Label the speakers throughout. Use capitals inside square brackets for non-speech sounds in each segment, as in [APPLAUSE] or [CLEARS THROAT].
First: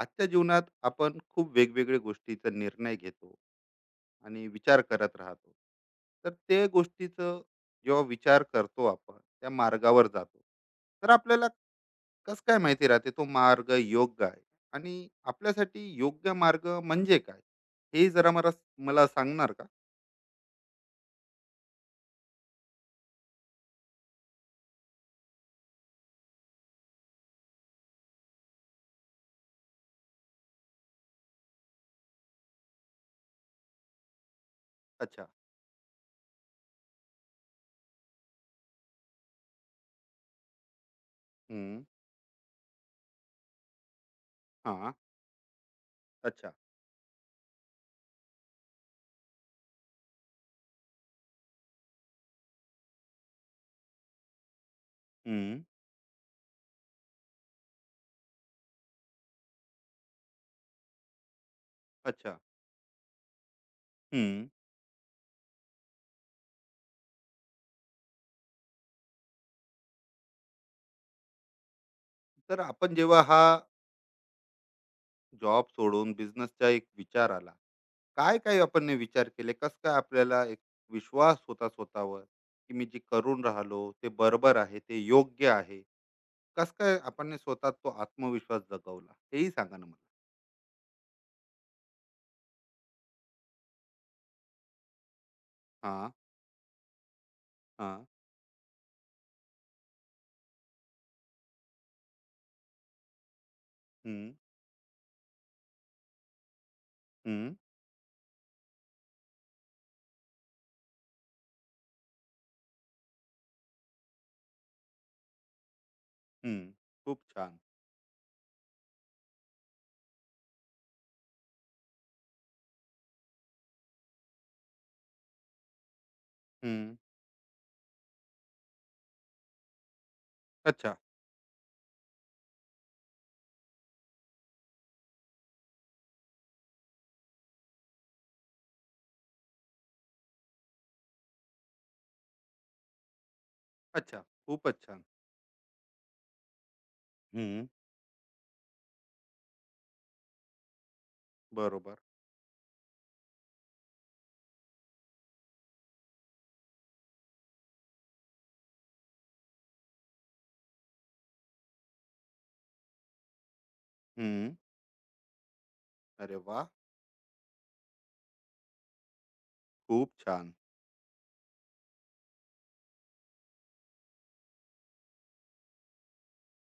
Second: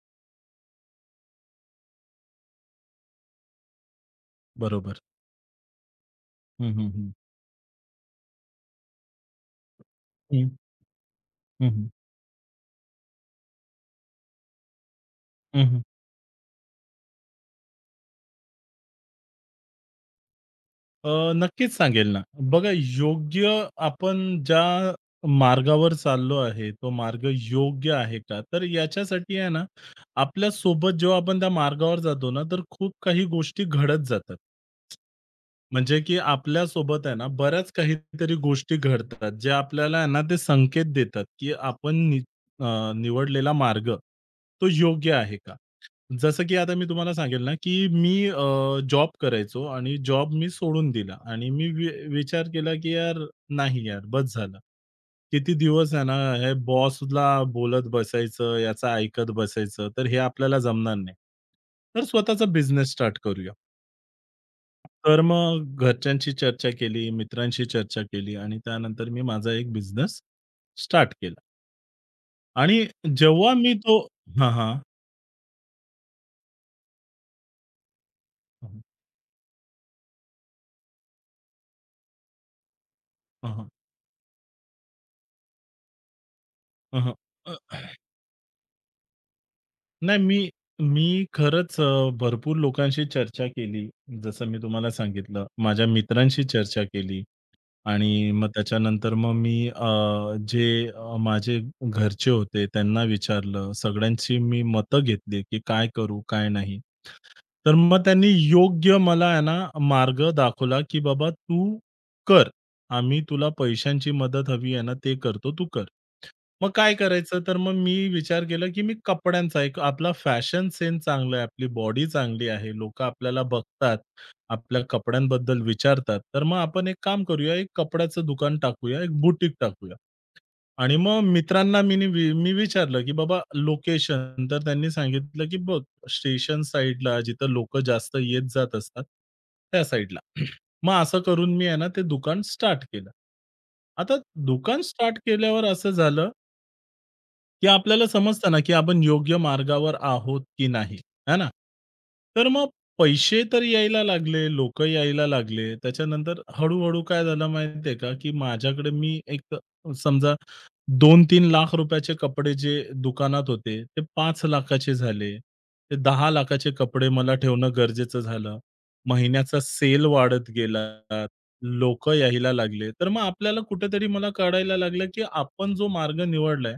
Speaker 1: आजच्या जीवनात आपण खूप वेगवेगळ्या गोष्टीचा निर्णय घेतो आणि विचार
Speaker 2: बरोबर.
Speaker 1: करत राहतो. तर ते
Speaker 2: हं, हं, हं.
Speaker 1: गोष्टीचं जेव्हा विचार करतो आपण त्या मार्गावर जातो,
Speaker 2: हं.
Speaker 1: तर आपल्याला
Speaker 2: हं, हं.
Speaker 1: कस काय माहिती राहते तो मार्ग योग्य आहे आणि
Speaker 2: हं, हं.
Speaker 1: आपल्यासाठी योग्य मार्ग म्हणजे काय? हे जरा मला मला सांगणार का?
Speaker 2: नक्कीच सांगेल ना. बघा, योग्य आपण ज्या मार्गावर चाललो आहे, तो मार्ग योग्य आहे का? तर याच्यासाठी आहे ना, आपल्यासोबत जेव्हा आपण त्या मार्गावर जातो ना, तर खूप काही गोष्टी घडत जातात.
Speaker 1: अच्छा.
Speaker 2: म्हणजे की आपल्यासोबत आहे ना, बऱ्याच काहीतरी गोष्टी घडतात, जे आपल्याला आहे ना, ते संकेत देतात, की
Speaker 1: हम्म.
Speaker 2: आपण अ, निवडलेला मार्ग तो
Speaker 1: हा.
Speaker 2: योग्य आहे का? जसं
Speaker 1: अच्छा.
Speaker 2: की आता मी तुम्हाला सांगेल ना, की मी जॉब करायचो आणि जॉब मी सोडून दिला आणि मी विचार केला, की यार नाही यार बस झालं. किती
Speaker 1: हम्म.
Speaker 2: दिवस आहे ना, हे बॉसला बोलत बसायचं, याचं ऐकत बसायचं, तर हे आपल्याला जमणार नाही. तर
Speaker 1: अच्छा.
Speaker 2: स्वतःचा बिझनेस स्टार्ट करूया.
Speaker 1: हम्म.
Speaker 2: तर मग घरच्यांशी चर्चा केली, मित्रांशी चर्चा केली आणि त्यानंतर मी माझा एक बिझनेस स्टार्ट केला
Speaker 1: तर
Speaker 2: आणि
Speaker 1: आपण जेव्हा हा
Speaker 2: जेव्हा मी तो. हां, हां.
Speaker 1: जॉब सोडून बिझनेसचा एक विचार आला, काय काय आपण ने विचार केले, कस काय आपल्याला एक विश्वास होता स्वतःवर की मी जे करून
Speaker 2: हं, हं.
Speaker 1: राहिलो ते बरोबर आहे, ते योग्य आहे? कस काय
Speaker 2: हं,
Speaker 1: आपण ने स्वतः तो आत्मविश्वास जगवला, हेही सांगा ना मला.
Speaker 2: नाही, मी मी खरंच भरपूर लोकांशी चर्चा केली. जसं मी तुम्हाला सांगितलं, माझ्या
Speaker 1: हा.
Speaker 2: मित्रांशी चर्चा केली.
Speaker 1: हा.
Speaker 2: आणि मग त्याच्यानंतर मग मी जे माझे घरचे होते त्यांना विचारलं.
Speaker 1: हम्म.
Speaker 2: सगळ्यांची मी मतं घेतली, की काय करू, काय नाही.
Speaker 1: हम्म.
Speaker 2: तर मग त्यांनी योग्य मला आहे ना मार्ग दाखवला, की "बाबा तू कर. आम्ही तुला पैशांची मदत हवी आहे ना, ते करतो, तू कर." मग
Speaker 1: हम्म.
Speaker 2: काय
Speaker 1: खूप
Speaker 2: करायचं? तर
Speaker 1: छान.
Speaker 2: मग मी विचार केला, की मी कपड्यांचा एक आपला फॅशन सेन्स चांगला आहे, आपली बॉडी चांगली आहे, लोकं आपल्याला बघतात. आपल्या कपड्यांबद्दल विचारतात, तर मग आपण एक
Speaker 1: हम्म.
Speaker 2: काम करूया, एक कपड्याचं दुकान टाकूया, एक बुटीक टाकूया.
Speaker 1: अच्छा.
Speaker 2: आणि मग मित्रांना मी विचारलं, की "बाबा लोकेशन." तर त्यांनी सांगितलं, की "बघ स्टेशन साइडला जिथं लोक जास्त येत-जात असतात, त्या साइडला." [CLEARS THROAT] मग असं करून मी आहे ना ते दुकान स्टार्ट केलं. आता
Speaker 1: अच्छा.
Speaker 2: दुकान
Speaker 1: खूपच छान.
Speaker 2: स्टार्ट केल्यावर असं झालं, की
Speaker 1: हम्म.
Speaker 2: आपल्याला समजतं ना, की आपण योग्य मार्गावर आहोत की नाही, है ना?
Speaker 1: बरोबर.
Speaker 2: तर मग पैसे तर यायला लागले, लोकं यायला लागले. त्याच्यानंतर हळू-हळू काय झालं माहिती आहे का, की माझ्याकडे मी एक समजा ₹2 तीन लाख चे कपडे जे दुकानात होते, ते 5
Speaker 1: हम्म.
Speaker 2: लाखा झाले. ते 10
Speaker 1: अरे
Speaker 2: लाखा
Speaker 1: वा.
Speaker 2: कपडे मला ठेवणं गरजेचं झालं. महिन्याचा सेल
Speaker 1: खूप
Speaker 2: वाढत
Speaker 1: छान.
Speaker 2: गेला. लोकं यायला लागले. तर मग आपल्याला कुठेतरी मला कळायला लागलं, की आपण जो मार्ग निवडलाय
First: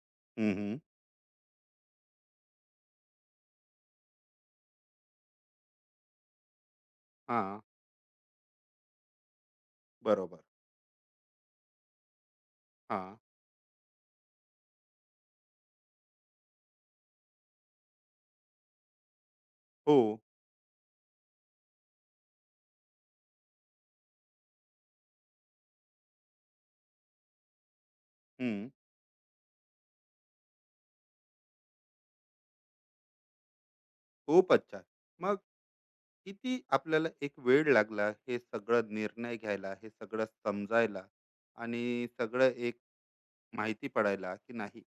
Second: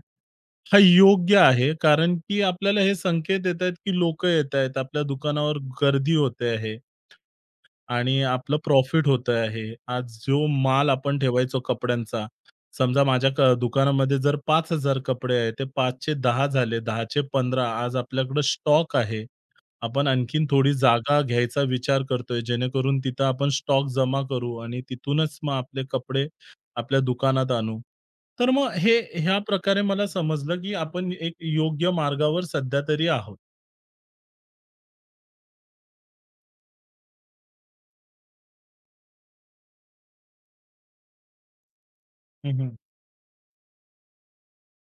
Speaker 2: हा
Speaker 1: हम्म.
Speaker 2: योग्य आहे, कारण की आपल्याला हे संकेत येतायत, की लोकं येतायत, आपल्या दुकानावर गर्दी होते आहे
Speaker 1: हा.
Speaker 2: आणि आपलं प्रॉफिट होतं आहे. आज
Speaker 1: बरोबर.
Speaker 2: जो माल आपण ठेवायचो कपड्यांचा,
Speaker 1: हा.
Speaker 2: समजा माझ्या क दुकानामध्ये जर 5,000 कपडे आहेत, ते 5चे 10 झाले, 10चे 15 आज आपल्याकडे स्टॉक आहे.
Speaker 1: हो.
Speaker 2: आपण आणखीन थोडी जागा घ्यायचा विचार करतोय, जेणेकरून तिथं आपण स्टॉक जमा करू आणि तिथूनच मग आपले कपडे आपल्या दुकानात आणू. तर मग
Speaker 1: हम्म.
Speaker 2: हे ह्या प्रकारे मला समजलं, की आपण एक योग्य मार्गावर सध्या तरी आहोत.
Speaker 1: खूप अच्छा. मग किती आपल्याला एक वेळ लागला हे सगळं निर्णय घ्यायला, हे सगळं समजायला आणि सगळं
Speaker 2: हं, हं.
Speaker 1: एक माहिती पडायला की नाही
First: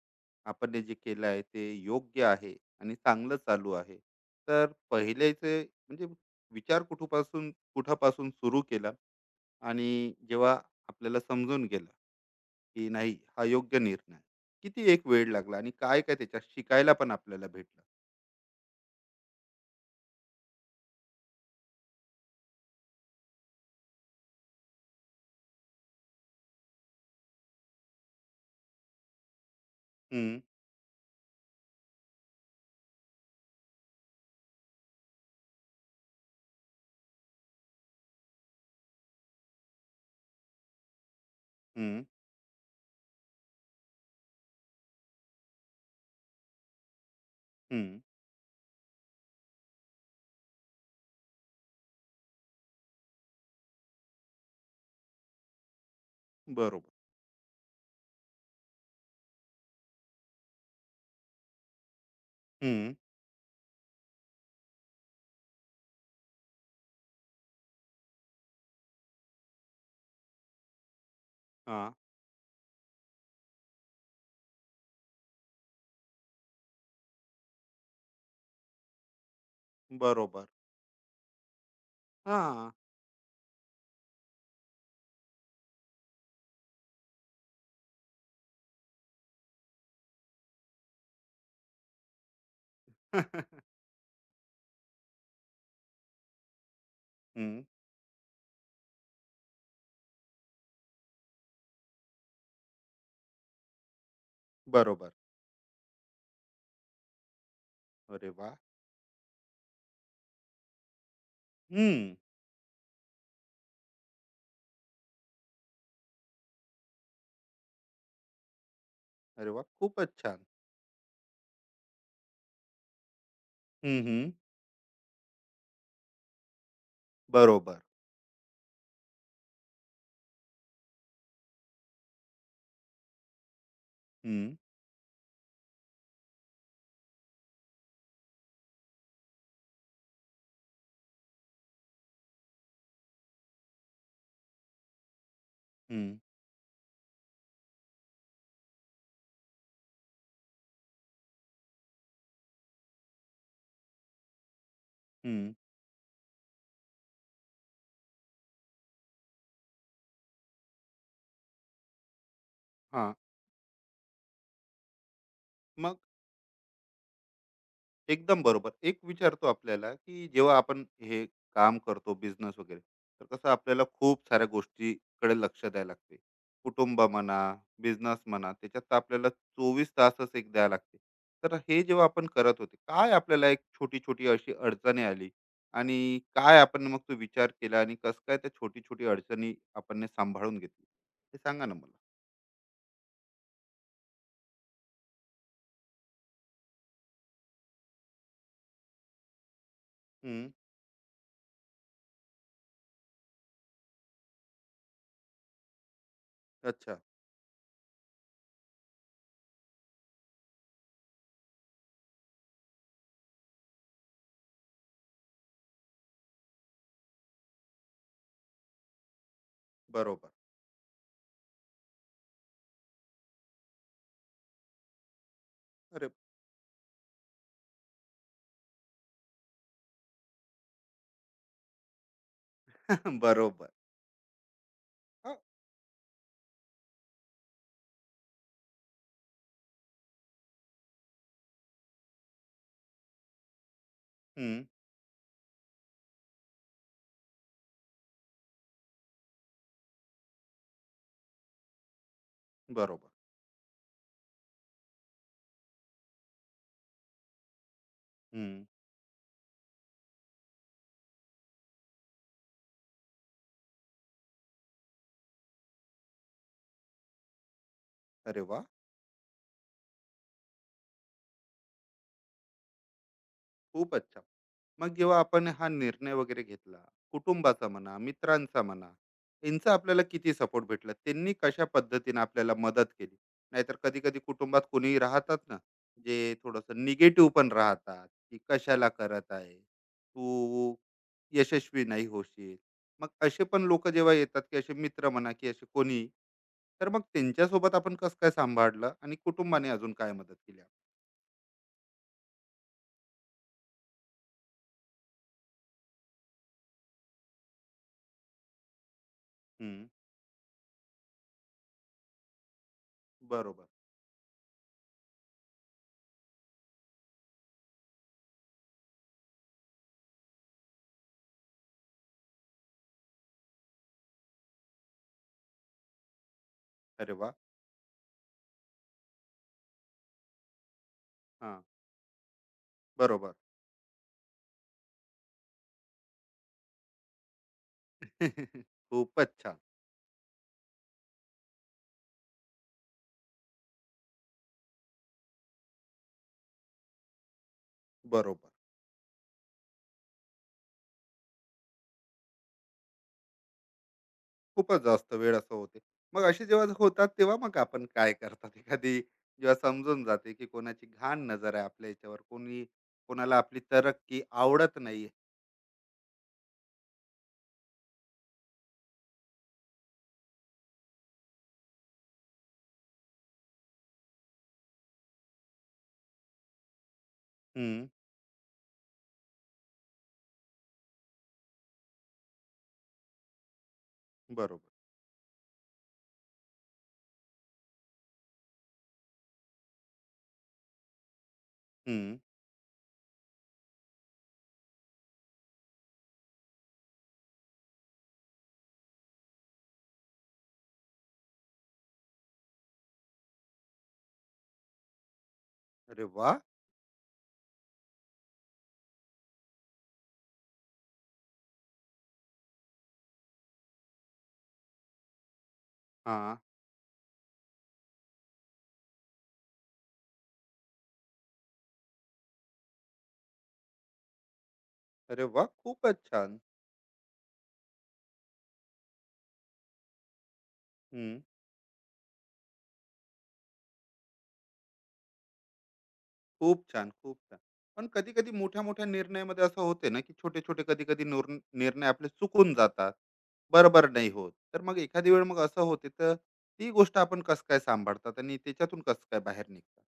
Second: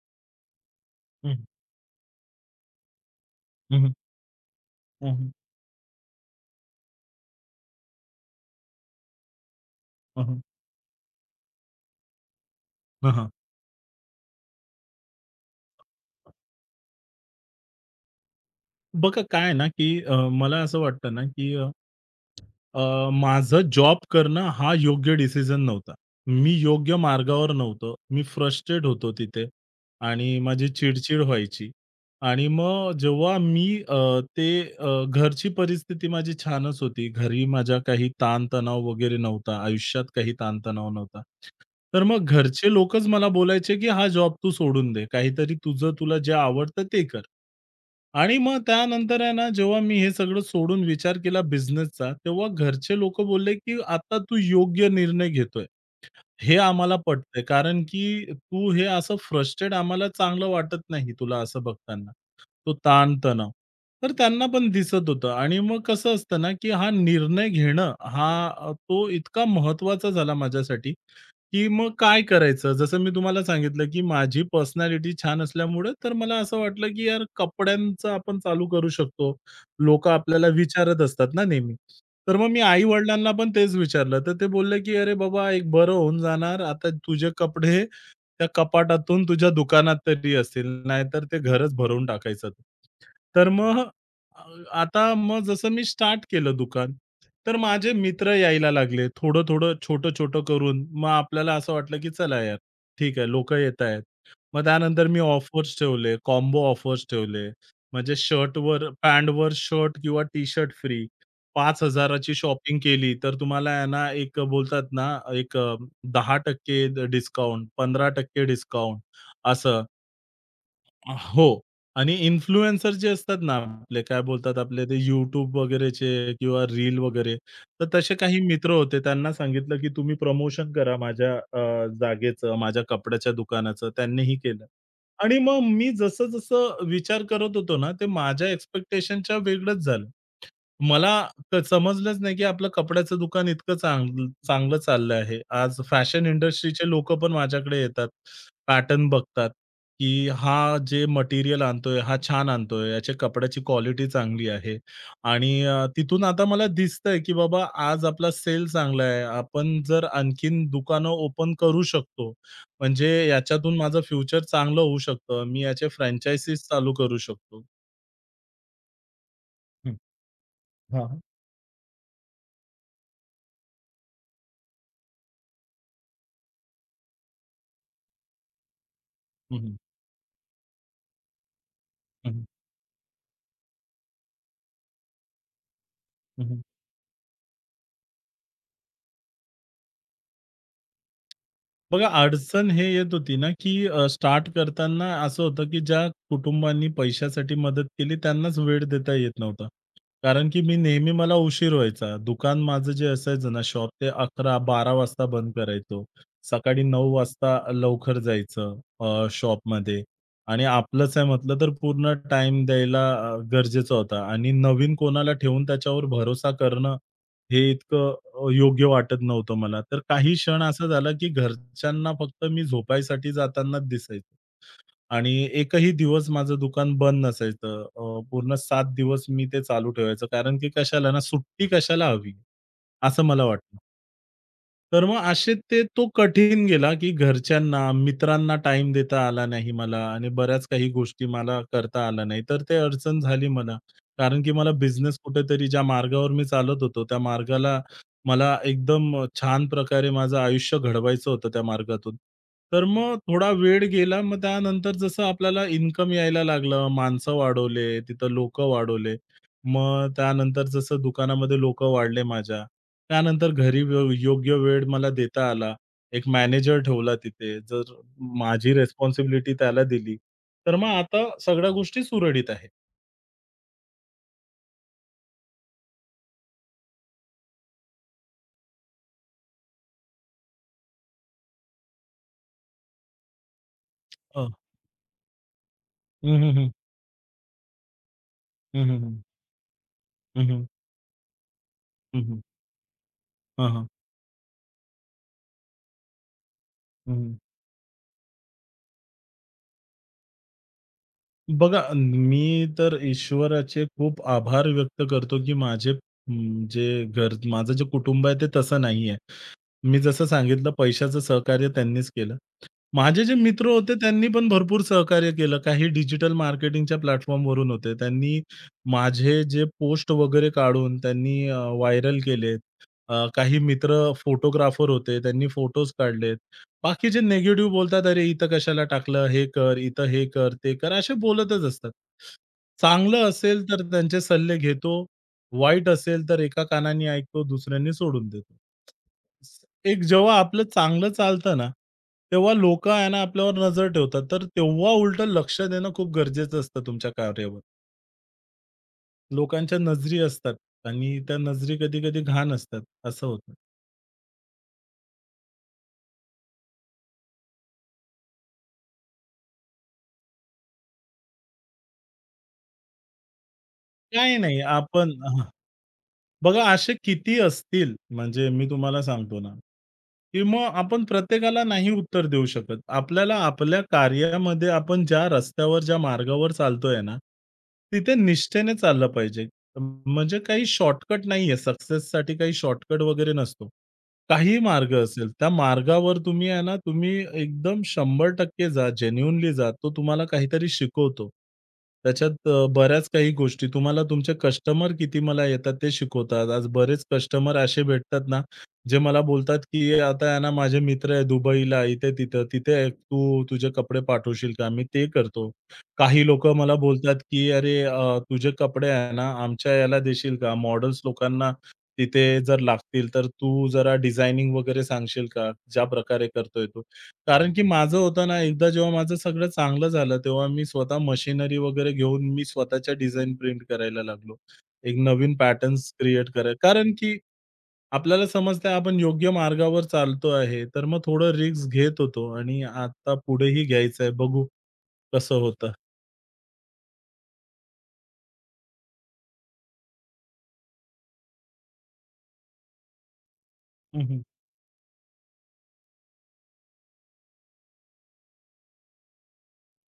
Speaker 1: आपण हे जे केलं
Speaker 2: हं,
Speaker 1: आहे
Speaker 2: हं.
Speaker 1: ते योग्य आहे आणि चांगलं चालू
Speaker 2: हं,
Speaker 1: आहे? तर
Speaker 2: हं.
Speaker 1: पहिल्याचे म्हणजे विचार कुठपासून कुठापासून सुरू केला आणि
Speaker 2: हं, हं.
Speaker 1: जेव्हा आपल्याला समजून गेलं की नाही हा योग्य निर्णय, किती एक वेळ लागला आणि काय काय त्याच्यात शिकायला पण आपल्याला भेटलं?
Speaker 2: बघा काय आहे ना, की मला असं वाटतं ना, की माझं जॉब करणं हा योग्य डिसिजन नव्हता. मी योग्य मार्गावर नव्हतो. मी फ्रस्ट्रेट होतो तिथे आणि
Speaker 1: हम्म.
Speaker 2: माझी चिड-चिड व्हायची. आणि मग जेव्हा मी अ, ते अ, घरची परिस्थिती माझी छानच होती. घरी माझ्या काही ताण-तणाव वगैरे नव्हता. आयुष्यात काही ताण-तणाव नव्हता. तर
Speaker 1: हम्म.
Speaker 2: मग घरचे लोकच मला बोलायचे, की "हा जॉब तू सोडून दे. काहीतरी तुझं तुला जे आवडतं ते कर."
Speaker 1: हम्म.
Speaker 2: आणि मग त्यानंतर आहे ना, जेव्हा मी हे सगळं सोडून विचार केला बिझनेसचा, तेव्हा घरचे लोकं बोलले, की "आता तू योग्य निर्णय घेतोय. हे
Speaker 1: बरोबर.
Speaker 2: आम्हाला पटतंय. कारण की तू हे असं फ्रस्ट्रेट आम्हाला चांगलं वाटत नाही तुला असं बघताना." तो
Speaker 1: हम्म.
Speaker 2: ताण-तणाव. तर त्यांना पण दिसत होतं आणि मग कसं असतं ना, की हा निर्णय घेणं हा तो इतका महत्त्वाचा झाला माझ्यासाठी, की
Speaker 1: हा.
Speaker 2: मग काय करायचं? जसं मी तुम्हाला सांगितलं, की माझी पर्सनॅलिटी छान असल्यामुळे तर मला असं वाटलं, की यार कपड्यांचं आपण चालू करू शकतो. लोकं आपल्याला
Speaker 1: बरोबर.
Speaker 2: विचारत असतात ना नेहमी. तर मग मी
Speaker 1: हां.
Speaker 2: आई-वडिलांना पण तेच विचारलं. तर ते बोलले, की "अरे बाबा, एक बरं होऊन जाणार. आता तुझे कपडे त्या कपाटातून तुझ्या दुकानात तरी असतील, नाहीतर ते घरच भरून टाकायचं तू."
Speaker 1: हं.
Speaker 2: तर
Speaker 1: [LAUGHS]
Speaker 2: मग अ, आता मग जसं मी स्टार्ट केलं दुकान, तर माझे मित्र यायला लागले. थोडं-थोडं, छोटं-छोटं करून मग आपल्याला असं वाटलं, की चला यार, ठीक आहे लोकं येतायत. मग त्यानंतर
Speaker 1: बरोबर.
Speaker 2: मी ऑफर्स ठेवले, कॉम्बो ऑफर्स ठेवले. म्हणजे
Speaker 1: अरे वा.
Speaker 2: शर्टवर पॅन्टवर शर्ट किंवा टी-शर्ट फ्री.
Speaker 1: हं.
Speaker 2: 5,000 ची शॉपिंग केली तर तुम्हाला आहे ना, एक बोलतात ना, एक 10% डिस्काउंट, 15% डिस्काउंट
Speaker 1: अरे वा,
Speaker 2: असं.
Speaker 1: खूपच छान.
Speaker 2: हो. आणि इन्फ्लुएन्सर जे असतात ना,
Speaker 1: हं,
Speaker 2: आपले काय
Speaker 1: हं.
Speaker 2: बोलतात आपले ते YouTube वगैरेचे किंवा रील वगैरे.
Speaker 1: बरोबर.
Speaker 2: तर तसे काही मित्र होते. त्यांना सांगितलं, की तुम्ही प्रमोशन करा माझ्या जागेचं, माझ्या कपड्याच्या दुकानाचं. त्यांनीही
Speaker 1: हं,
Speaker 2: केलं. आणि मग मी जसं-जसं विचार करत होतो ना, ते माझ्या एक्स्पेक्टेशनच्या वेगळंच झालं. मला तर समजलंच नाही, की आपलं कपड्याचं दुकान इतकं चांगलं चांगलं चाललं आहे. आज
Speaker 1: हं,
Speaker 2: फॅशन इंडस्ट्रीचे लोकं पण माझ्याकडे येतात. पॅटर्न बघतात, की हा जे मटेरियल आणतोय, हा छान आणतोय, याच्या कपड्याची क्वालिटी चांगली आहे. आणि
Speaker 1: हं.
Speaker 2: तिथून आता मला दिसतंय, की बाबा आज आपला सेल चांगला आहे. आपण जर आणखीन दुकानं ओपन करू शकतो. म्हणजे
Speaker 1: हां.
Speaker 2: याच्यातून माझं फ्युचर चांगलं होऊ शकतं. मी याचे
Speaker 1: मग
Speaker 2: फ्रँचायझीस चालू करू शकतो.
Speaker 1: एकदम बरोबर. एक विचारतो आपल्याला,
Speaker 2: हं.
Speaker 1: की जेव्हा आपण
Speaker 2: हां,
Speaker 1: हे काम करतो बिझनेस वगैरे, तर कसं आपल्याला खूप साऱ्या गोष्टीकडे लक्ष द्यायला लागते. कुटुंब म्हणा, बिझनेस म्हणा, त्याच्यात तर आपल्याला
Speaker 2: हं, हं.
Speaker 1: 24 तासच एक द्यावं लागते. तर हे जेव्हा आपण
Speaker 2: हं,
Speaker 1: करत होते, काय आपल्याला एक छोटी-छोटी अशी अडचणी आली आणि काय
Speaker 2: हं.
Speaker 1: आपण मग तो विचार केला आणि कसं काय त्या छोटी-छोटी अडचणी आपण ने सांभाळून घेतली? हे सांगा ना मला?
Speaker 2: बघा, अडचण हे येत होती ना, की स्टार्ट करताना असं होतं, की ज्या कुटुंबांनी पैशासाठी मदत केली त्यांनाच वेळ देता येत नव्हता. कारण
Speaker 1: हं.
Speaker 2: की मी नेहमी मला उशीर व्हायचा. दुकान माझं जे असायचं ना शॉप ते 11 बारा वाजता बंद करायचो. सकाळी
Speaker 1: अच्छा.
Speaker 2: 9 वाजता लवकर जायचं शॉपमध्ये आणि आपलंच आहे म्हटलं तर पूर्ण टाईम द्यायला गरजेचा होता आणि नवीन कोणाला ठेवून त्याच्यावर भरोसा करणं हे इतकं योग्य वाटत नव्हतं मला. तर
Speaker 1: बरोबर.
Speaker 2: काही क्षण असा झाला, की घरच्यांना फक्त मी झोपायसाठी जातानाच दिसायचो आणि एकही
Speaker 1: अरे.
Speaker 2: दिवस माझं दुकान बंद नसायचं. पूर्ण 7 दिवस मी ते चालू ठेवायचं. कारण की कशाला ना, सुट्टी कशाला हवी,
Speaker 1: [LAUGHS]
Speaker 2: असं मला
Speaker 1: बरोबर.
Speaker 2: वाटतं. तर मग
Speaker 1: हां.
Speaker 2: असे ते तो कठीण गेला, की घरच्यांना, मित्रांना टाइम देता आला नाही मला आणि बऱ्याच काही गोष्टी मला करता आल्या नाही. तर ते अडचण झाली मला. कारण की
Speaker 1: हं.
Speaker 2: मला बिझनेस कुठेतरी ज्या मार्गावर मी चालत होतो, त्या मार्गाला मला एकदम छान प्रकारे माझं आयुष्य घडवायचं होतं त्या मार्गातून. तर
Speaker 1: बरोबर.
Speaker 2: मग थोडा वेळ गेला. मग त्यानंतर जसं आपल्याला इन्कम यायला लागलं, माणसं वाढवले, तिथं
Speaker 1: हं.
Speaker 2: लोकं वाढवले. मग त्यानंतर जसं दुकानामध्ये लोकं वाढले माझ्या. त्यानंतर घरी व योग्य वेळ मला देता आला. एक मॅनेजर ठेवला तिथे. जर
Speaker 1: अरे वा.
Speaker 2: माझी रिस्पॉन्सिबिलिटी त्याला दिली. तर मग आता सगळ्या गोष्टी सुरळीत आहेत.
Speaker 1: खूप अच्छा. मग जेव्हा आपण हा निर्णय वगैरे घेतला, कुटुंबाचा म्हणा मित्रांचा म्हणा, यांचा आपल्याला किती सपोर्ट भेटला, त्यांनी कशा पद्धतीने आपल्याला मदत केली? नाहीतर कधी कधी
Speaker 2: हो.
Speaker 1: कुटुंबात कोणी राहतात ना, जे
Speaker 2: हं, हं, हं.
Speaker 1: थोडंसं निगेटिव्ह पण राहतात, की
Speaker 2: हं,
Speaker 1: कशाला
Speaker 2: हं, हं.
Speaker 1: करत आहे
Speaker 2: हं, हं.
Speaker 1: तू, यशस्वी नाही
Speaker 2: हं, हं.
Speaker 1: होशील. मग असे पण लोक जेव्हा येतात की असे मित्र म्हणा की असे कोणी, तर मग त्यांच्यासोबत आपण कसं काय सांभाळलं आणि कुटुंबाने अजून काय मदत केली?
Speaker 2: बघा, मी तर ईश्वराचे खूप आभार व्यक्त करतो, की माझे जे घर माझं जे कुटुंब आहे ते तसं नाहीये.
Speaker 1: हम्म.
Speaker 2: मी जसं सांगितलं पैशाचं सहकार्य त्यांनीच केलं. माझे जे मित्र
Speaker 1: बरोबर.
Speaker 2: होते त्यांनी पण भरपूर सहकार्य केलं. काही डिजिटल मार्केटिंगच्या प्लॅटफॉर्मवरून होते. त्यांनी माझे जे पोस्ट वगैरे काढून त्यांनी व्हायरल केलेत. काही मित्र फोटोग्राफर होते. त्यांनी फोटोज काढलेत.
Speaker 1: अरे
Speaker 2: बाकीचे
Speaker 1: वा.
Speaker 2: निगेटिव्ह बोलतात, "अरे, इथं कशाला टाकलं? हे कर, इथं हे कर, ते कर." असे
Speaker 1: हा.
Speaker 2: बोलतच असतात. चांगलं
Speaker 1: बरोबर.
Speaker 2: असेल तर त्यांचे सल्ले घेतो. वाईट असेल तर एका कानाने ऐकतो, दुसऱ्याने सोडून देतो.
Speaker 1: [LAUGHS] खूपच छान.
Speaker 2: एक जेव्हा आपलं चांगलं चालतं ना, तेव्हा लोकं आहे ना आपल्यावर नजर ठेवतात. तर तेव्हा उलटं लक्ष देणं खूप गरजेचं असतं तुमच्या कार्यावर.
Speaker 1: बरोबर.
Speaker 2: लोकांच्या नजरी असतात आणि त्या नजरी कधी-कधी घाण असतात. असं होतं.
Speaker 1: खूपच जास्त वेळ असं होते. मग असे जेव्हा होतात तेव्हा मग आपण काय करतात? [LAUGHS] एखादी जेव्हा समजून जाते, की कोणाची घाण नजर आहे आपल्या याच्यावर, कोणी कोणाला आपली तरक्की
Speaker 2: काही नाही
Speaker 1: आवडत नाहीये.
Speaker 2: आपण बघा असे किती असतील, म्हणजे मी तुम्हाला सांगतो ना, की मग आपण प्रत्येकाला नाही उत्तर देऊ शकत. आपल्याला आपल्या कार्यामध्ये आपण ज्या रस्त्यावर, ज्या मार्गावर चालतोय ना,
Speaker 1: हं.
Speaker 2: तिथे निष्ठेने चाललं पाहिजे. म्हणजे काही शॉर्टकट नाहीये. सक्सेससाठी काही शॉर्टकट वगैरे नसतो. काहीही
Speaker 1: बरोबर.
Speaker 2: मार्ग असेल, त्या मार्गावर तुम्ही आहे ना, तुम्ही एकदम 100% जा, जेन्युइनली जा. तो तुम्हाला काहीतरी शिकवतो.
Speaker 1: हं.
Speaker 2: त्याच्यात बऱ्याच काही गोष्टी तुम्हाला तुमचे कस्टमर किती मला येतात ते शिकवतात. आज बरेच कस्टमर असे भेटतात ना, जे मला बोलतात, की "आता आहे ना, माझे मित्र आहे दुबईला, इथे-तिथं. तिथे आहे, तू तुझे कपडे पाठवशील का?" मी ते करतो.
Speaker 1: अरे
Speaker 2: काही
Speaker 1: वाह!
Speaker 2: लोकं मला बोलतात, की "अरे, तुझे कपडे आहे ना, आमच्या याला देशील का? मॉडेल्स लोकांना तिथे जर लागतील, तर तू जरा डिझायनिंग वगैरे सांगशील का? ज्या प्रकारे
Speaker 1: हां.
Speaker 2: करतोय तू?" कारण की माझं होतं ना, एकदा जेव्हा माझं सगळं चांगलं झालं, तेव्हा मी स्वतः मशिनरी वगैरे घेऊन मी स्वतःच्या डिझाईन प्रिंट करायला लागलो. एक
Speaker 1: अरे
Speaker 2: नवीन
Speaker 1: वाह!
Speaker 2: पॅटर्न्स
Speaker 1: खूपच
Speaker 2: क्रिएट
Speaker 1: छान.
Speaker 2: कराय, कारण की आपल्याला समजतंय आपण योग्य मार्गावर चालतो आहे, तर मग थोडं रिस्क घेत होतो आणि आता पुढेही घ्यायचं आहे. बघू कसं होतं.
Speaker 1: खूप छान, खूप छान. पण कधी-कधी मोठ्या-मोठ्या निर्णयामध्ये असं होते ना, की छोटे-छोटे कधी-कधी नूर निर्णय आपले चुकून जातात. बरोबर नाही होत. तर मग एखादी वेळ मग असं होते, तर ती गोष्ट आपण कसं काय सांभाळतात आणि त्याच्यातून कसं काय बाहेर निघतात?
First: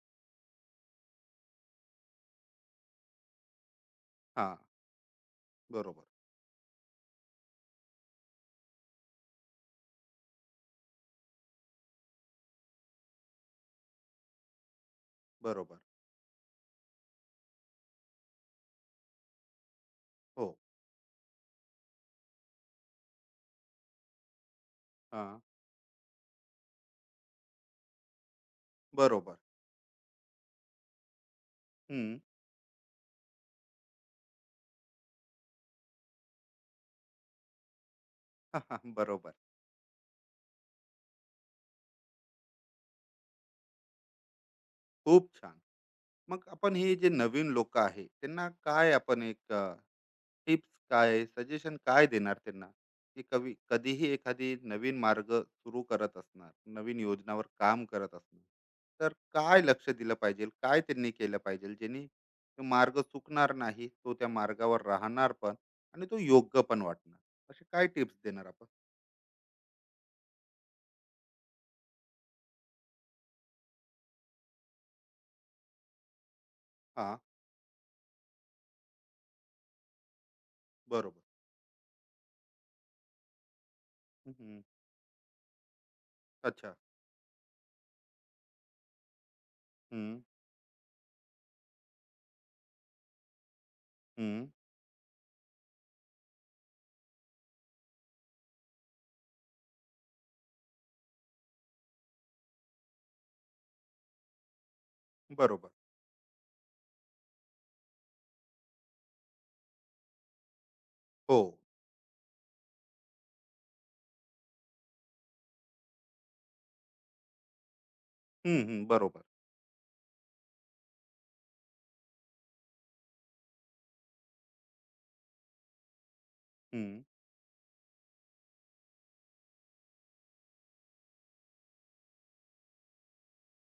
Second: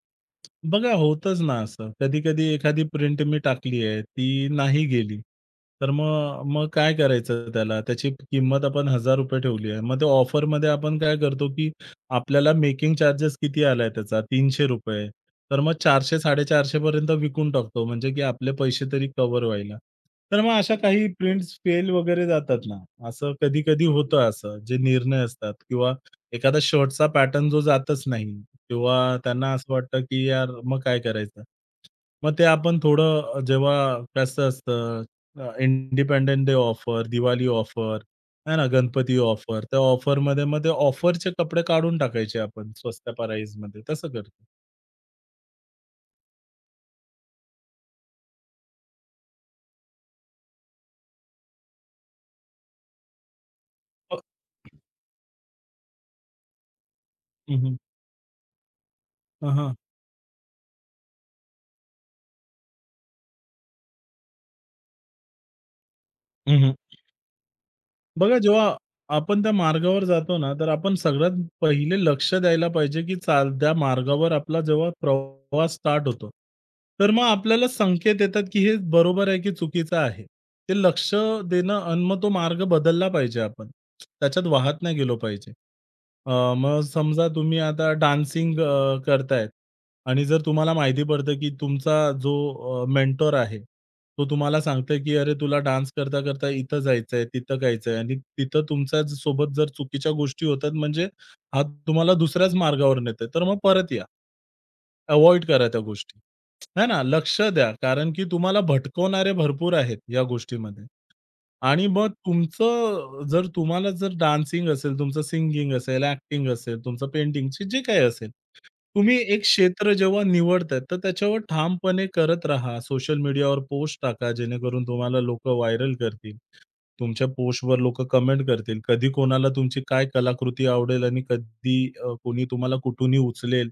Speaker 2: बघा होतंच ना असं. कधी-कधी एखादी प्रिंट मी टाकली आहे, ती
Speaker 1: हां.
Speaker 2: नाही गेली. तर
Speaker 1: बरोबर.
Speaker 2: मग मग काय करायचं त्याला? त्याची किंमत आपण ₹1000 ठेवली आहे. मग ते ऑफरमध्ये आपण काय करतो, की आपल्याला मेकिंग चार्जेस किती आलाय त्याचा ₹300. तर मग
Speaker 1: बरोबर.
Speaker 2: 400-450 पर्यंत विकून टाकतो. म्हणजे की आपले पैसे तरी कव्हर व्हायला. तर
Speaker 1: हो.
Speaker 2: मग अशा काही प्रिंट्स फेल वगैरे जातात ना, असं कधी-कधी होतं असं, जे निर्णय
Speaker 1: हां.
Speaker 2: असतात किंवा एखादा शर्टचा पॅटर्न जो जातच नाही किंवा
Speaker 1: बरोबर.
Speaker 2: त्यांना असं वाटतं, की यार मग काय करायचं?
Speaker 1: हं.
Speaker 2: मग ते आपण थोडं जेव्हा कसं असतं independence day offer, Diwali offer, आहे ना,
Speaker 1: [LAUGHS]
Speaker 2: गणपती
Speaker 1: बरोबर.
Speaker 2: ऑफर, त्या ऑफरमध्ये मग ते ऑफरचे कपडे काढून टाकायचे आपण स्वस्त प्राईजमध्ये. तसं करतो.
Speaker 1: खूप छान. मग आपण हे जे नवीन लोकं आहे, त्यांना काय आपण एक टिप्स काय सजेशन काय देणार त्यांना, की कवी कधीही
Speaker 2: अ,
Speaker 1: एखादी नवीन मार्ग सुरू करत असणार, नवीन योजनावर
Speaker 2: हं, हं.
Speaker 1: काम करत असणार, तर
Speaker 2: हां,
Speaker 1: काय
Speaker 2: हां.
Speaker 1: लक्ष दिलं पाहिजे, काय त्यांनी केलं पाहिजे ज्यांनी तो मार्ग चुकणार नाही, तो त्या मार्गावर राहणार पण आणि तो योग्य
Speaker 2: हं,
Speaker 1: पण वाटणार, असे काय टिप्स
Speaker 2: बघा,
Speaker 1: देणार आपण?
Speaker 2: जेव्हा आपण त्या मार्गावर जातो ना, तर आपण सगळ्यात पहिले लक्ष द्यायला पाहिजे, की साध्या मार्गावर आपला जेव्हा प्रवास स्टार्ट होतो, तर
Speaker 1: हा.
Speaker 2: मग आपल्याला संकेत येतात, की हे बरोबर आहे, की चुकीचं आहे. ते लक्ष
Speaker 1: बरोबर.
Speaker 2: देणं आणि मग तो मार्ग बदलला पाहिजे आपण. त्याच्यात
Speaker 1: हम्म.
Speaker 2: वाहत नाही गेलो पाहिजे. अ,
Speaker 1: अच्छा.
Speaker 2: मग समजा तुम्ही आता डान्सिंग करतायत,
Speaker 1: हम्म.
Speaker 2: आणि जर तुम्हाला माहिती पडतं, की तुमचा जो मेंटॉर आहे, तो
Speaker 1: हम्म.
Speaker 2: तुम्हाला सांगतोय, की "अरे, तुला डान्स करता-करता इथं जायचंय, तिथं जायचंय" आणि तिथं तुमच्या सोबत जर चुकीच्या गोष्टी होतात, म्हणजे हा तुम्हाला दुसऱ्याच मार्गावर नेतोय, तर मग परत या. अव्हॉइड करा
Speaker 1: बरोबर.
Speaker 2: त्या गोष्टी. आहे ना, लक्ष द्या, कारण की तुम्हाला भटकवणारे भरपूर आहेत या गोष्टीमध्ये.
Speaker 1: हो.
Speaker 2: आणि मग तुमचं जर तुम्हाला जर डान्सिंग असेल, तुमचं सिंगिंग असेल, एक्टिंग असेल, तुमचं पेंटिंगची जे काही असेल,
Speaker 1: हम्म. हम्म.
Speaker 2: तुम्ही
Speaker 1: बरोबर.
Speaker 2: एक क्षेत्र जेव्हा निवडताय, तर त्याच्यावर ठामपणे करत राहा. सोशल मीडियावर पोस्ट टाका, जेणेकरून तुम्हाला लोकं व्हायरल करतील.
Speaker 1: हम्म.
Speaker 2: तुमच्या पोस्टवर लोकं कमेंट करतील. कधी कोणाला तुमची काय कलाकृती आवडेल आणि कधी कोणी तुम्हाला कुठूनही उचलेल.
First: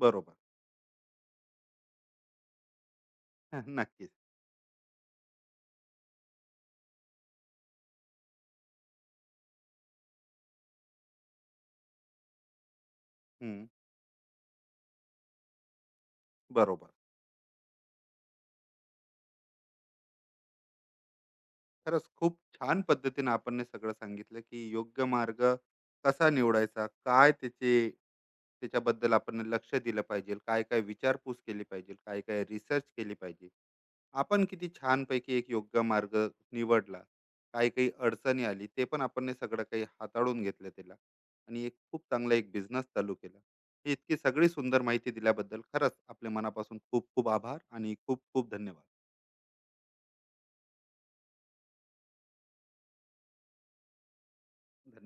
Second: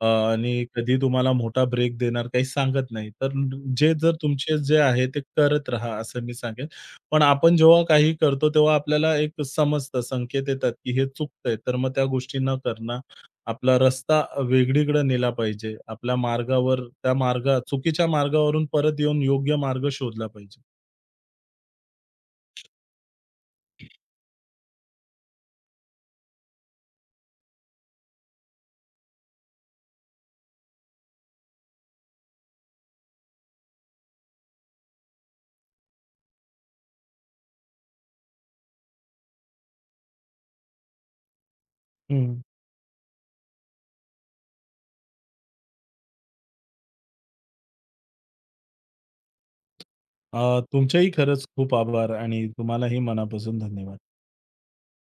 Speaker 2: आणि कधी तुम्हाला मोठा ब्रेक देणार काही सांगत नाही. तर
Speaker 1: [LAUGHS]
Speaker 2: जे
Speaker 1: नक्कीच.
Speaker 2: जर तुमचे जे आहे ते करत राहा असं मी सांगेन. पण आपण जेव्हा काही करतो तेव्हा आपल्याला एक समजतं, संकेत येतात, की हे चुकतंय. तर मग त्या गोष्टी न करणं,
Speaker 1: हम्म.
Speaker 2: आपला रस्ता वेगळीकडे नेला पाहिजे. आपल्या मार्गावर
Speaker 1: बरोबर.
Speaker 2: त्या मार्गा चुकीच्या मार्गावरून परत येऊन योग्य मार्ग शोधला पाहिजे.
Speaker 1: खरंच खूप छान पद्धतीने आपण हे सगळं सांगितलं की योग्य मार्ग कसा निवडायचा, काय त्याचे त्याच्याबद्दल आपण लक्ष दिलं पाहिजे, काय काय विचारपूस केली पाहिजे, काय काय रिसर्च केली पाहिजे. आपण किती छानपैकी एक योग्य मार्ग निवडला, काय काही अडचणी आली ते पण आपण हे सगळं काही हाताळून घेतलं त्याला आणि एक खूप चांगला
Speaker 2: हं.
Speaker 1: एक बिझनेस चालू केला. ही इतकी सगळी सुंदर माहिती दिल्याबद्दल खरंच आपल्या मनापासून खूप खूप आभार आणि खूप खूप धन्यवाद.
Speaker 2: तुमचेही खरंच खूप आभार आणि तुम्हालाही मनापासून धन्यवाद.